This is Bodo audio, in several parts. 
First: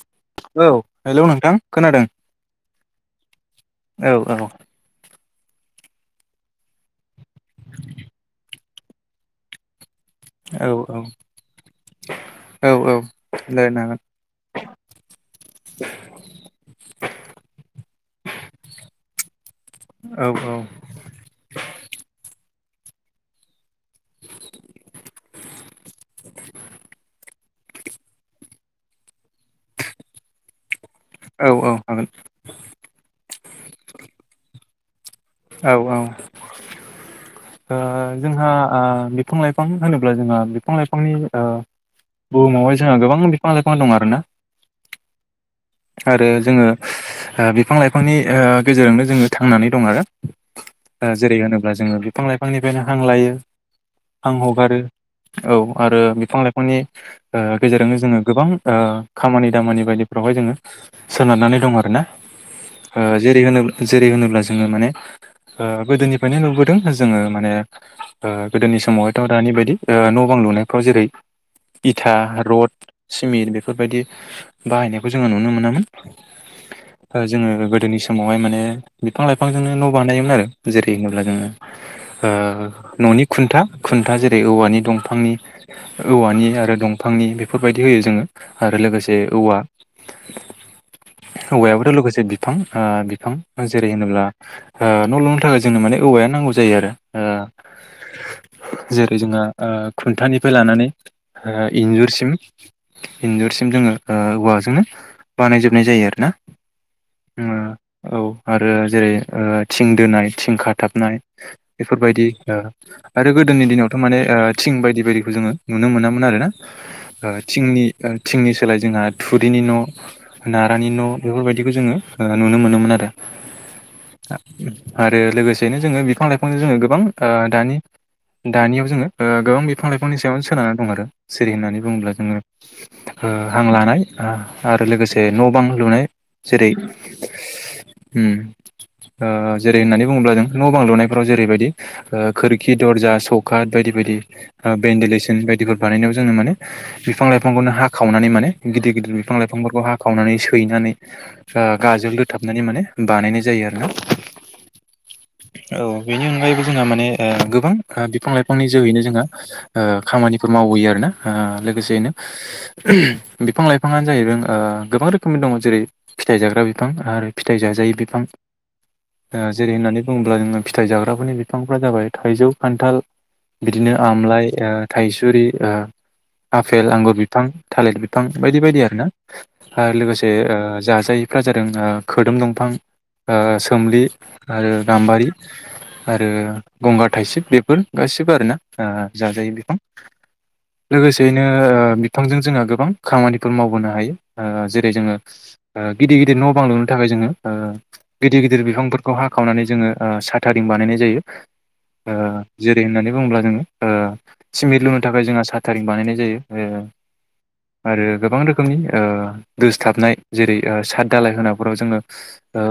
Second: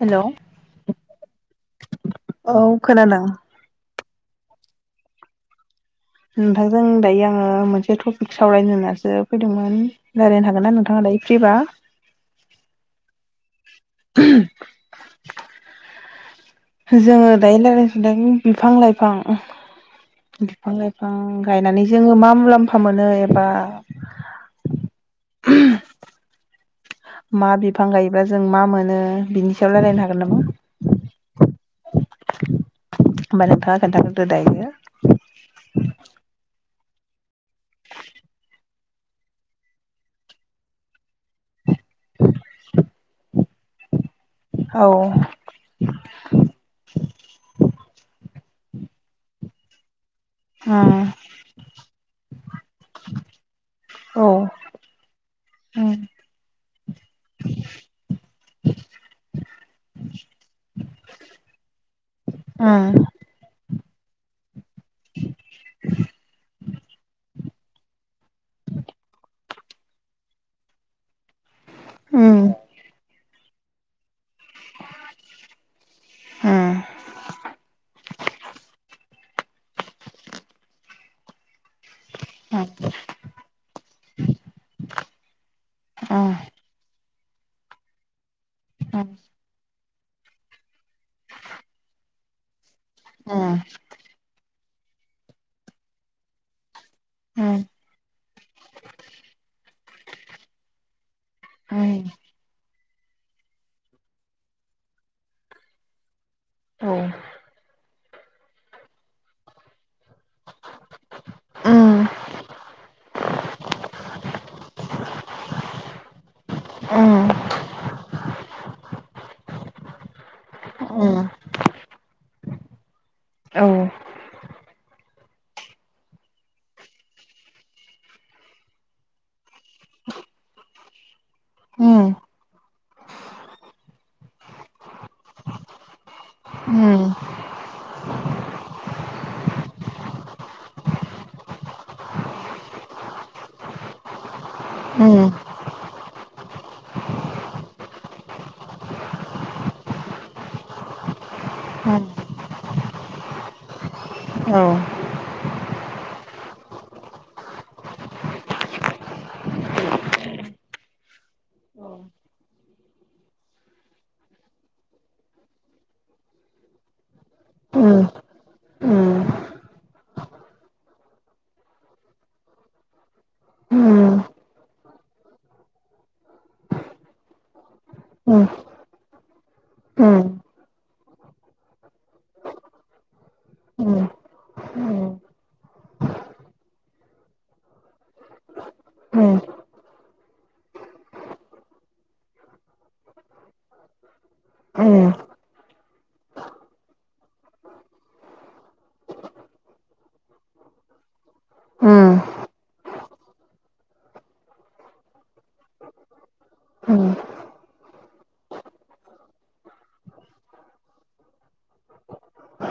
हेलौ औ हेलौ नोंथां खोनादों? औ खोनादों। औ औ नोंथांजों दायो आङो मोनसे टपिक सावरायनो होननानैसो फैदोंमोन। रायज्लायनो औ हागोन ना नोंथाङा दायो फ्रिबा? औ औ रायज्लायनो हागोन। जोङो दायो रायज्लायनो सनदों बिफां लाइफां। हागोन बिफां लाइफां गायनानै जोङो मा मुलाम्फा मोनो एबा। मा बि बिफां गायोब्ला जों मा मोनो बिनि सायाव रायज्लायनो हागोन नामा? औ औ हागोन। होमबा नोंथाङा खोन्था गोरदो दायो। औ औ ओ-जोंहा ओ-बिफां लाइफां होनोब्ला जोंहा बिफां लाइफांनि ओ- बुहुमावहाय जोंहा गोबां बिफां लाइफां दं आरो ना। औ आरो जोङो ओ- बिफां लाइफांनि ओ-गेजेरजोंनो जोङो थांनानै दं आरो। ओ-जेरै होनोब्ला जोङो बिफां लाइफांनिफ्रायनो हां लायो। उम औ हां हगारो औ आरो उम बिफां लाइफा फांनि ओ-गेजेरजोंनो जोङो ओ-गोबां खामानि दामानि बायदिफ्रावहाय जोङो। सोनारनानै दं आरो ना उम ओ- जेरै होनोब् जेरै होनोब्ला जोङो माने ओ-गोदोनिफ्रायनो नुबोदों जोङो माने ओ- गोदोनि। नि समावहायथ' दानि बायदि ओ-न' बां लुनायफ्राव जेरै इथा उम रड सिमेन्ट बेफोरबायदि बाहायनायखौ जोङो नुनो। मोनामोन उम जोङो गोदोनि समावहाय माने बिफां लाइफांजोंनो न' बानायोमोन आरो जेरै होनोब्ला जोङो ओ- न'नि खुन्था। खुन्था जेरै औवानि दंफांनि औ औवानि आरो दंफांनि बेफोरबायदि होयो जोङो। आरो लोगोसे औवा। [inaudible] [unintelligible] औवायाबोथ' लोगोसे बिफां ओ- बिफां जेरै होनोब्ला ओ- न' लुनो थाखाय जोंनो माने औवाया। नांगौ जायो आरो ओ जेरै जोंहा खुन्थानिफ्राय लानानै इन्जुरसिम इन्जरसिम जोङो औवाजोंनो बानायजोबनाय जायो आरू ना औ आरो जेरै थिं दोनाय थिं खाथाबनाय बे उम बेफोरबायदि आरो गोदोनि दिनावथ' माने थिं बायदि बायदिखौ जोङो नुनो मोनामोन आरो ना उम थिंनि थिंनि सोलाय जोंहा थुरिनि न' नारानि न' उम बेफोरबायदिखौ जोङो नुनो मोनोमोन आरो औ आरो लोगोसेनो जोङो बिफां लाइफांजों जोङो गोबां दानि दानियाव जोङो गोबां बिफां लाइफांनि सायावनो सोनारनानै दं आरो सिरि होननानै बुङोब्ला जोङो हां लानाय आरो लोगोसे न' बां लुनाय जेरै उम ओ जेरै होननानै बुङोब्ला जों न' बां लुनायफोराव जेरैबायदि खोरखि दरजा सखा बायदि बायदि भेनदेलेसन बानायनायाव जोो माने बिफां लाइफांखौनो हाख खावनानै माने गिदिर गिदिर बिफां लाइफांफोरखौ खावनानै सैनानै गाजोल दोथाबनानै माने बानायनाय जायो आरो ना औ औ बेनि अनगायैबो जोंहा माने गोबां बिफां लाइफांनि जोहैनो जोंहा खामानिफोर मावो मावयो आरोना लोगोसेयैनो बिफां लाइफाङानो जाहैदों गोबां रोखोमनि दङ जेरै फिथाइ जाग्रा बिफां आरो फिथाइ जाजायै बिफां जेरै होननानै बुङोब्ला जोङो फिथाइ जाग्राफोरनि बिफांफोरा जाबाय थाइजौ खान्थाल बिदिनो आमलाइ थाइसुरि आफेल आंगुर बिफां थालिर बिफां बायदि बायदि आरो ना आरो लोगोसे जाजायैफ्रा जादों खोदोम दंफां सोमलि आरो गाम्बारि आरो गंगार थाइसेब बेफोर गासिबो आर ना जाजायो बेफां लोगोसेयैनो बिफांजों जोंहा गोबां खामानिफोर मावबोनो हायो ओ जेरै जोङो गिदिर गिदिर न' बांलुनो थाखाय जोङो गिदिर गिदिर बिफांफोरखौ हाखावनानै जोङो साथारिबा बानायनाय जायो ओ जेरै होननानै बुङोब्ला जोङो ओ सिमेन्ट लुनो थाखाय जोंहा साटारिं बानायनाय जायो। आरो गोबां रोखोमनि दोस्लाबनाय जेरै साद दालाय होनाफोराव जोङो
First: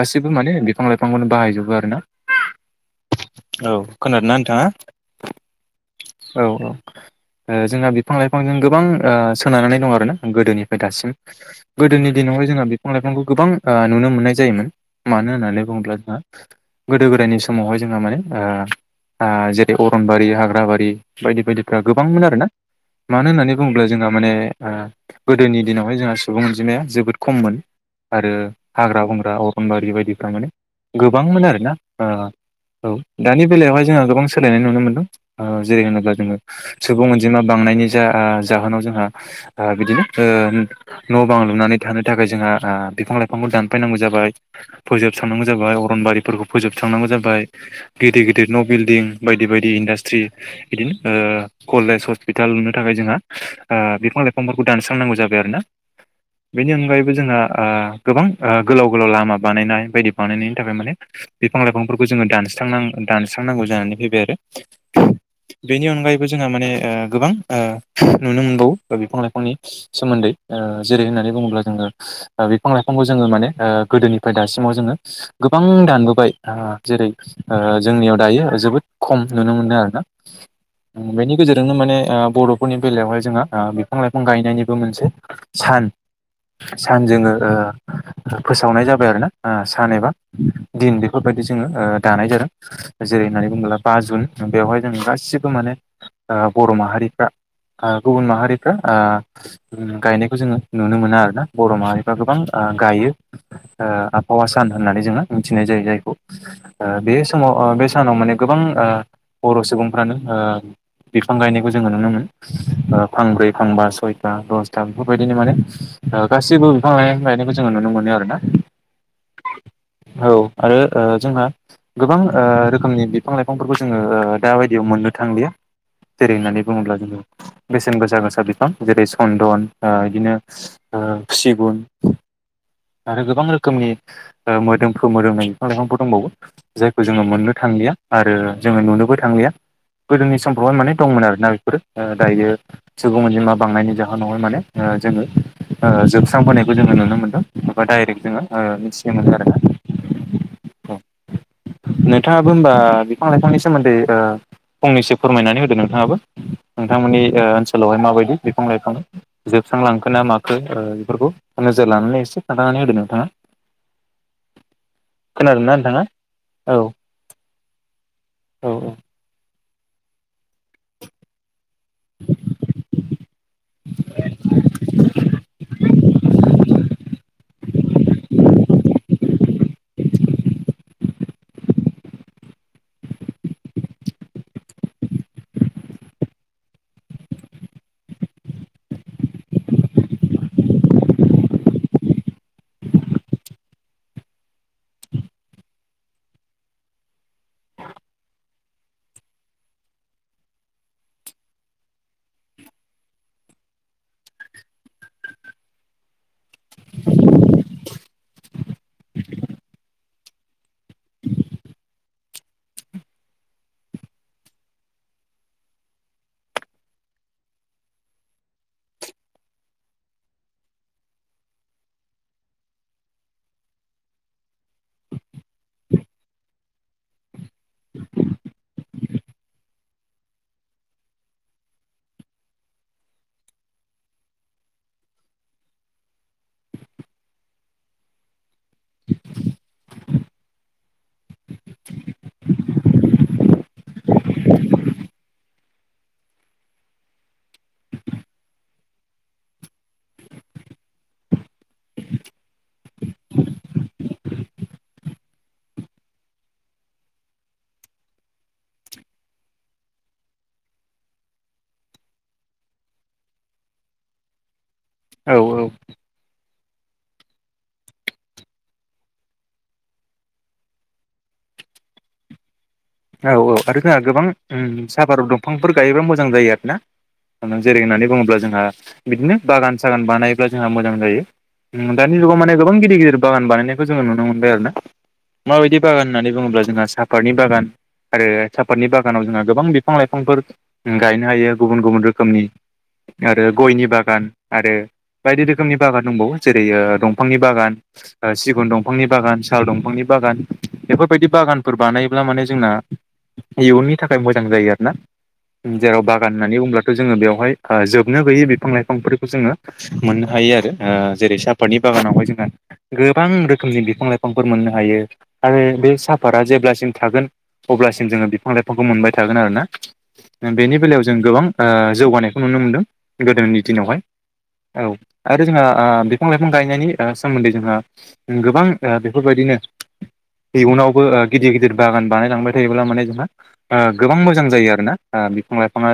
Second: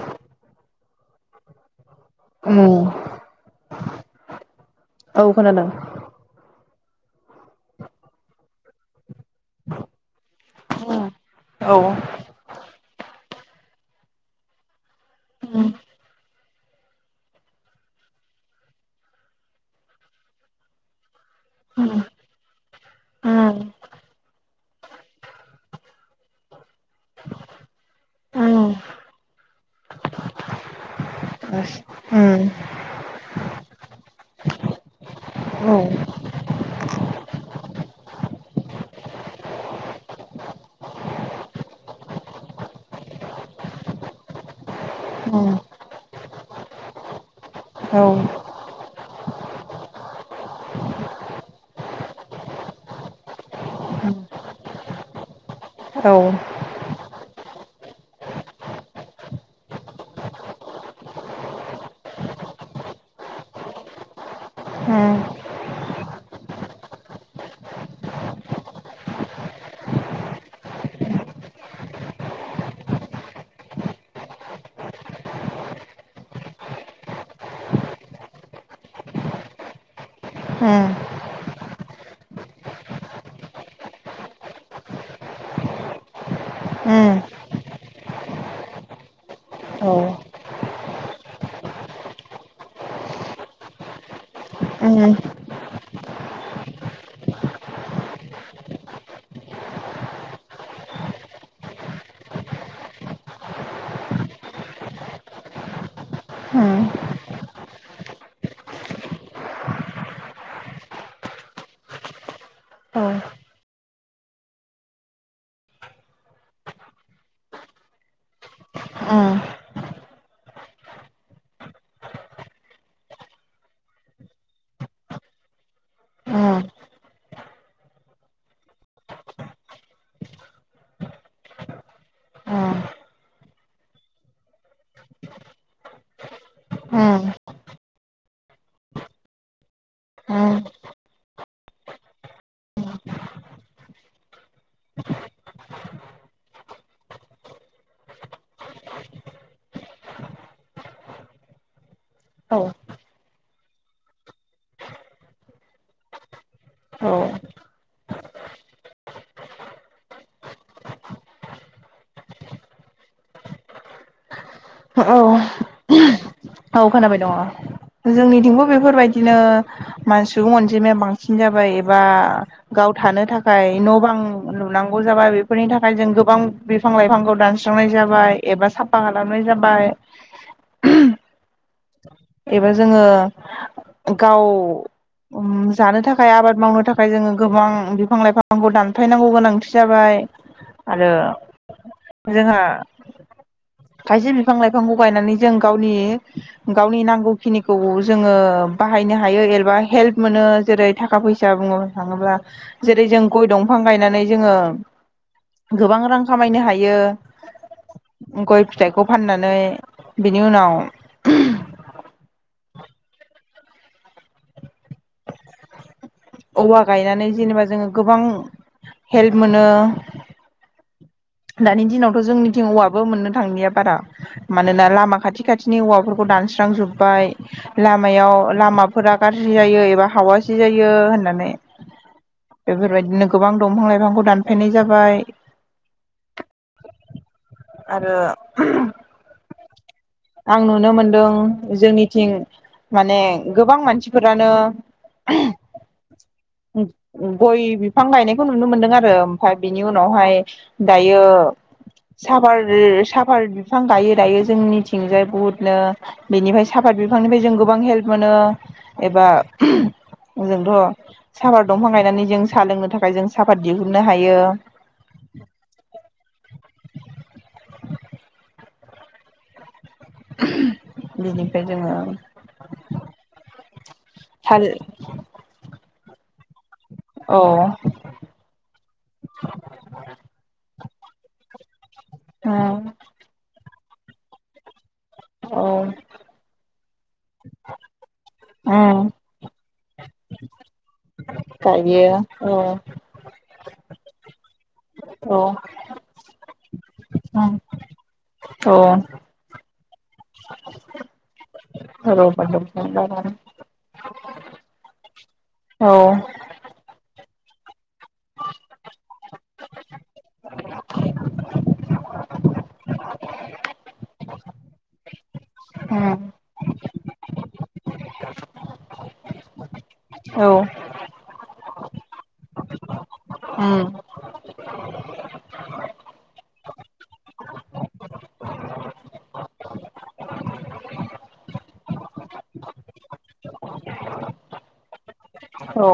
गासिबो माने बिफां लाइफांखौनो बाहायजोबो ना उम औ खोनादोंना नोंथाङा औ खोनादों औ औ ओ जोंहा बिफां लाइफांजों गोबां ओ सोनारनानै दं आर ना गोदोनिफ्राय उम, दासिम औ गोदोनि दिनावहाय जोंना बे फां लाइफांखौ गोबां नुनो मोननाय जायोमोन मानो उम, होननानै बुङोब्ला जोंहा गोदो गोदायनि समावहाय जोंहा आ माने आ जेरै अरनबारि हाग्राबारि बायदि बायदिफ्रा उम, गोबांमोन आरोना मानो होननानै उम, बुङोब्ला जोंहा माने गोदोनि दिनावहाय जोंहा सुबुं अनजिमाया जोबोद खममोन आरो उम, हाग्रा बंग्रा अरनबारि बायदिफ्रा माने गोबांमोन आरोना उम, औ दानि बेलायावहाय जोंहा गोबां सोलायनाय नुनो मोनदों औ जेरै उम, होनोब्ला जोङो सुबुं अनजिमा बां नि जा जाहोनाव जोंहा बिदिनो ओ न' बां लुनानै थानो थाखाय जोंहा आ बिफां लाइफांखौ दानफायनांगौ जाबाय फोजोब फोब औ थांनांगौ उम, जाबाय अरनबारिफोरखौ फोोब थांनांगौ जाब औ गिद उम, गिदिर न' बिल्डिं बायदि बायदि इन्डास्ट्रि ओ कलेज हस्पिटाल नुनो थाखाय जोंहा ओ उम, उम, औ उम, बिफां लाइफांफोरखौ दान फसांनांगौ जाय आरो ना औ जोंहा ओ गोबां ओ गोलाव-गोलाव लामा बानायनाय बायदि बानायनायनि थाखाय माने बिफां लाइफांफोरखौ जोंङो दांस्रांनां दानस्रांनांगौ जानानै फैबाय आरो उम, बेनि अनगायैबो जोंहा माने ओ गोबां ओ नुनो मोनबावो बिफां लाइफांनि सोमोन्दै ओ जेरै होननानै बुङोब्ला जोङो बिफां लाइफांखौ जोङो ओ माने गोदोनिफ्राय दासि म जोङो गोबां दानबोबाय ओ जेरै जोंनियाव दायो जोबोद खम नुनो मोनो नो आरो ना बेनि गेजेरजोंनो माने ओ बर'फोरनि बेलायाव जोंहा बिफां लाइफां गाय नायनिबो मोनसे सान सान उम, जोङो ओ फोसावनाय जाबाय आरोना सान उम, एबा दिन बेफोरबायदि जोंङो ओ दानाय जादों जेरै होननानै बुंङोब्ला बा जुन। बेवहाय जों गासिबो माने ओ बर' माहारिफ्रा ओ गुबुन माहारिफ्रा ओ। अम गायनायखौ जोंङो नुनो मोना आरोना बर' माहारिफ्रा गोबां ओ गायो ओ आब हावा सान होननानै जोंङो मिथिनाय जायो जायखौ उम, ओ बे समाव ओ बे सानाव माने गोबां ओ। बर' सुबुंफ्रानो ओ बिफां गायनायखौ जोंङो नुनो मोन ओ फांब्रै फांबा सय। बा दसथा बेफोरबायदिनो माने ओ गासिबो बिफां लाइफां गायनायखौ जोंङो नुनो मोनो आरो ना। अम औ आरो ओ जोंना गोबां ओ रोखोमनि बिफां लाइफांफोरखौ जोंङो ओ दाबायदियाव। मोननो थांलिया जेरै होननानै बुंङोब्ला जोंङो बेसेन गोसा- गोसा बिफां। जेरै सन्दन ओ इदिनो ओ सिगुन। आरो गोबां रोखोमनि ओ मोदोमफ्रु मोदोमनाय बिफां लाइफांफोर दंबावो। जायखौ जोंङो मोननो थांलिया आरो जोंङो नुनोबो थांलिया। गोदोनि समफ्रावहाय माने दंमोन आरोना बेफोरो ओ दायो सुबुं अनजिमा। बांनायनि जाहोनावहाय माने ओ जोंङो ओ जोबस्रांबोनायखौ जोंङो नुनो मोनदों एबा डाइरेक्ट जोंङो। ओ मिथिनो मोनो आरोना। [inaudible] नोंथांङाबो होमबा बिफां लाइफांनि सोमोन्दै ओ फंनैसो फोरमायनानै होदो नोंथांङाबो। औ नोंथांमोननि ओनसो लावहाय माबायदि बिफां-लाइफां जोबस्रांलांखोना माखो ओ बिफोरखौ नोजोर लानानै एसे खोनथाना नो होदो नोंथांङा। [inaudible] हो औ नोंथाङा औ खोनाबाय दंङ जोंनिथिंबो औ बेफोरबायदिनो। ओ मान सुबुं अनजिमाया बांसिन जाबाय ए बा गाव थानो थाखाय न' बां लुनांगौ जाबाय बेफोरनि थाखाय जों गोबां बि फां लाइफांखौ दानस्रांनाय जाबाय एबा साफा खालामनाय जाबाय। एबा जोंङो गाव। अम जानो थाखाय आबाद मावनो थाखाय जोंङो गोबां बिफां लाइफांखौ दानफायनांगौ गोनांथि जाबाय। नै आरो जोंहा। खायसे बिफां लाइफांखौ गायनानै जों गावनि गाव नि नांगौखिनिखौ जोंङो बाहायनो हायो एबा हेल्प मोनो जेरै थाखा फैसा बुंङो। थांङोब्ला जेरै जों गय दंफां गायनानै जोंङो। गोबां रां खामायनो हायो। गय फिथाइखौ फाननानै बिनि उनाव। औवा गायनानै जेनेबा जोंङो गोबां हेल्प मोनो। [inaudible] दानि दिनावथ जोंनिथिं औवाबो मोननो थांलिया बारा मानोना लामा खाथि खाथिनि औवाफोरखौ दान स्रां जोबबाय लामायाव लामाफोरा गारजि जायो एबा हावासि जायो होन नानै। बेफोरबायदिनो गोबां दंफां लाइफांखौ दानफायनाय जाबाय। आरो। [inaudible] आं नुनो मोनदों जोंनिथिं। माने गोबां मानसिफोरानो। उम्म उम्म गय बिफां गायनायखौ नुनो मोनदों आरो ओमफाय बिनि उनावहाय दायो। साफार साफार बिफां गायो दायो जोंनिथिंजाय बुहुथनो बेनिफाय साफाद। फाद बिफांनिफाय जों गोबां हेल्प मोनो एबा जोंथ। साफाद दंफां गायनानै जों साहा लोंनो थाखाय जों साफाद दिहुननो हायो। बिनिफाय जोंङो। औ औ आरो जोंहा गोबां उम्म थाल उम्म साफार दंफांफोर गायोबा मोजां जायो औ आरोना। जेरै होननानै बुंङोब्ला जोंहा बिदिनो बागान सागान बानायब्ला जोंहा मोजां जायो। दानि जुगाव माने गोबां गिदिर गिदिर बागान बानायनायखौ जोडों नुनो मोनबाय आरोना औ माबायदि बागान होननानै बुङोब्ला जोंहा साफातनि बागान आरो साफातनि औ बागानाव जोंहा गोबां बि बिफां लाइफांफोर गायनो हायो गुबुन गायो गुबुन रोखोमनि औ आरो गयनि बागान आरो औ बायदि रोखोमनि बागान दंबावो जेरै ओ दंफांनि उम बागान ओ सिगुन औ दंफांनि बागान साल दंफांनि बागान बेफोरबायदि बागानफोर बानायोब्ला रबार माने जोंना दंफां औ खोनादों फ्राय मोजां जायो आरोना ओम जेराव बागान होननानै बुंब्ला जोंयो बेहाय हो जोबनो गैयै बिफां लाइफांफोरखौ जोंयो मोननो हायो आरो हो जेरै साफाथनि बागान बागानावहाय जोंहा गोबां रोखोमनि बिफां लाइफांफोर मोननो हायो आरो बे उम साफातआ जेब्लासिम थागोन अब्लासिम जोङो बिफां लाइफांखौ मोनबाय थागोन आरोना औ ओ बेनि बेलायाव जों गोबां ओ जौगानायखौ नुनो मोनदों गोदोनि उम दिनावहाय औ आरो जोंहा ओ बिफां लाइफां गायनायनि ओ सोमोनदोयै जोंहा गोबां ओ बेफोरबायदि इयुनावबो ओ गिदिर गिदिर बागान बानायलांबाय थायोब्ला माने जोंहा ओ गोबां मोजां जायो आरोना ओ बिफां लाइफाङा औ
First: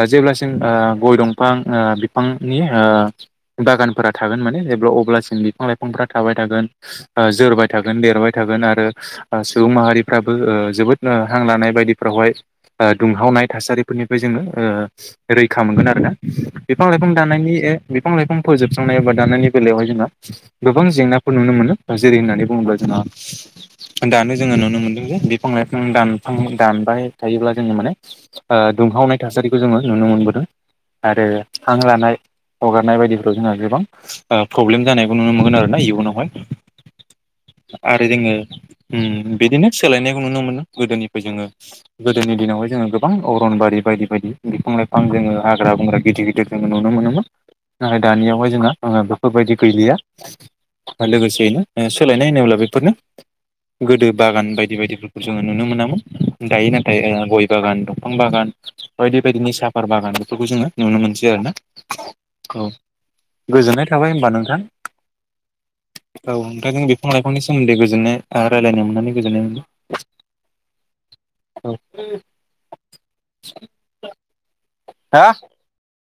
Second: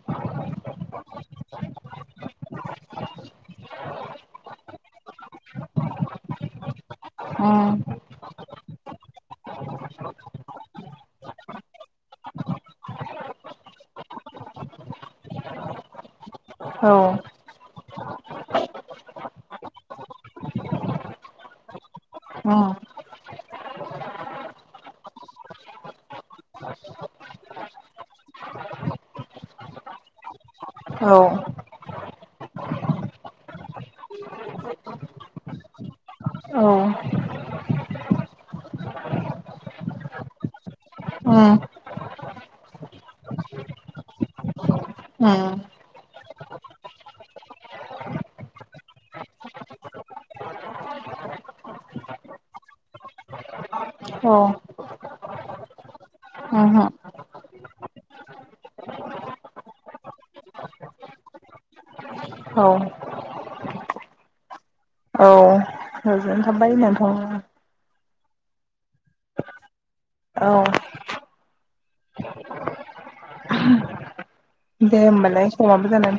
ओ जेब्लासिम ओ गय दंफां ओ बिफांनि ओ बागानफोरा थागोन माने जेब्ला अब्लासिम बिफां बिफां लाइफांफ्रा थाबाय थागोन ओ जोरबाय उम थागोन देरबाय थागोन आरो ओ‌ सुबुं माहारिफ्रा ओ ओ जोबोद ओ हां लानाय बायदिफ्रावहाय ओ दुंहावनाय थासारिफोरनिफ्राय जोङो ओ रैखा मोनगोन आरोना औ बिफां उम लाइफां दानायनि ए बिफां लाइफां फोजोबस्रांनाय एबा दानायनि बेलायावहाय जोंहा गोबां जेंनाफोर नुनो मोनो जेरै होननानै बुङोब्ला जों ओ‌ दानो जोङो नुनो मोनदों जे बिफां लाइफां दानफां दानबाय थायोब्ला जोङो माने ओ दुंहावनाय थासारिखौ जोङो नुनो मोनबोदों औ आरो हां लानाय हगारनाय बायदिफोर जोंहा गोबां ओ प्रब्लेम जानायबो नुनो मोनगोन आरोना इयुनावहाय आरो जोङो ओम बिदिनो सो सोलायनायखौ नुनो मोनो गोदोनिफ्राय जोङो उम गोदोनि दिनावहाय जोङो गोबां अरनबारि बायदि बायदि बिफां लाइफां बिफां उम जोङो हाग्रा बंग्रा गिदिर गिदिर जोङो नुनो मोनोमोन नाथाय दानियावहाय जोंहा बेफोरबायदि गैलिया लोगोसेयैनो सोलायनाय होनोब्ला बेफोरनो गोदो औ बागान बायदि बायदिफोरखौ जोङो नुनो मोनामोन दायो नाथाय उमहो ओ गय बागान दंफां बागान बायदि बायदिनि साफार बागान बेफोरखौ जोङो नुनो मोनसै आरोना औ गोजोननाय थाबाय होमबा नोंथां औ औ गोजोननाय ओमफ्राय थाबाय जों बिफां नोंथां लाइफांनि सोमोनदोयै गोजोननाय आ रायलायनो मोननानै गोजोननाय औ मोनदों औ दे हा होमबालाय समाबो जाबाय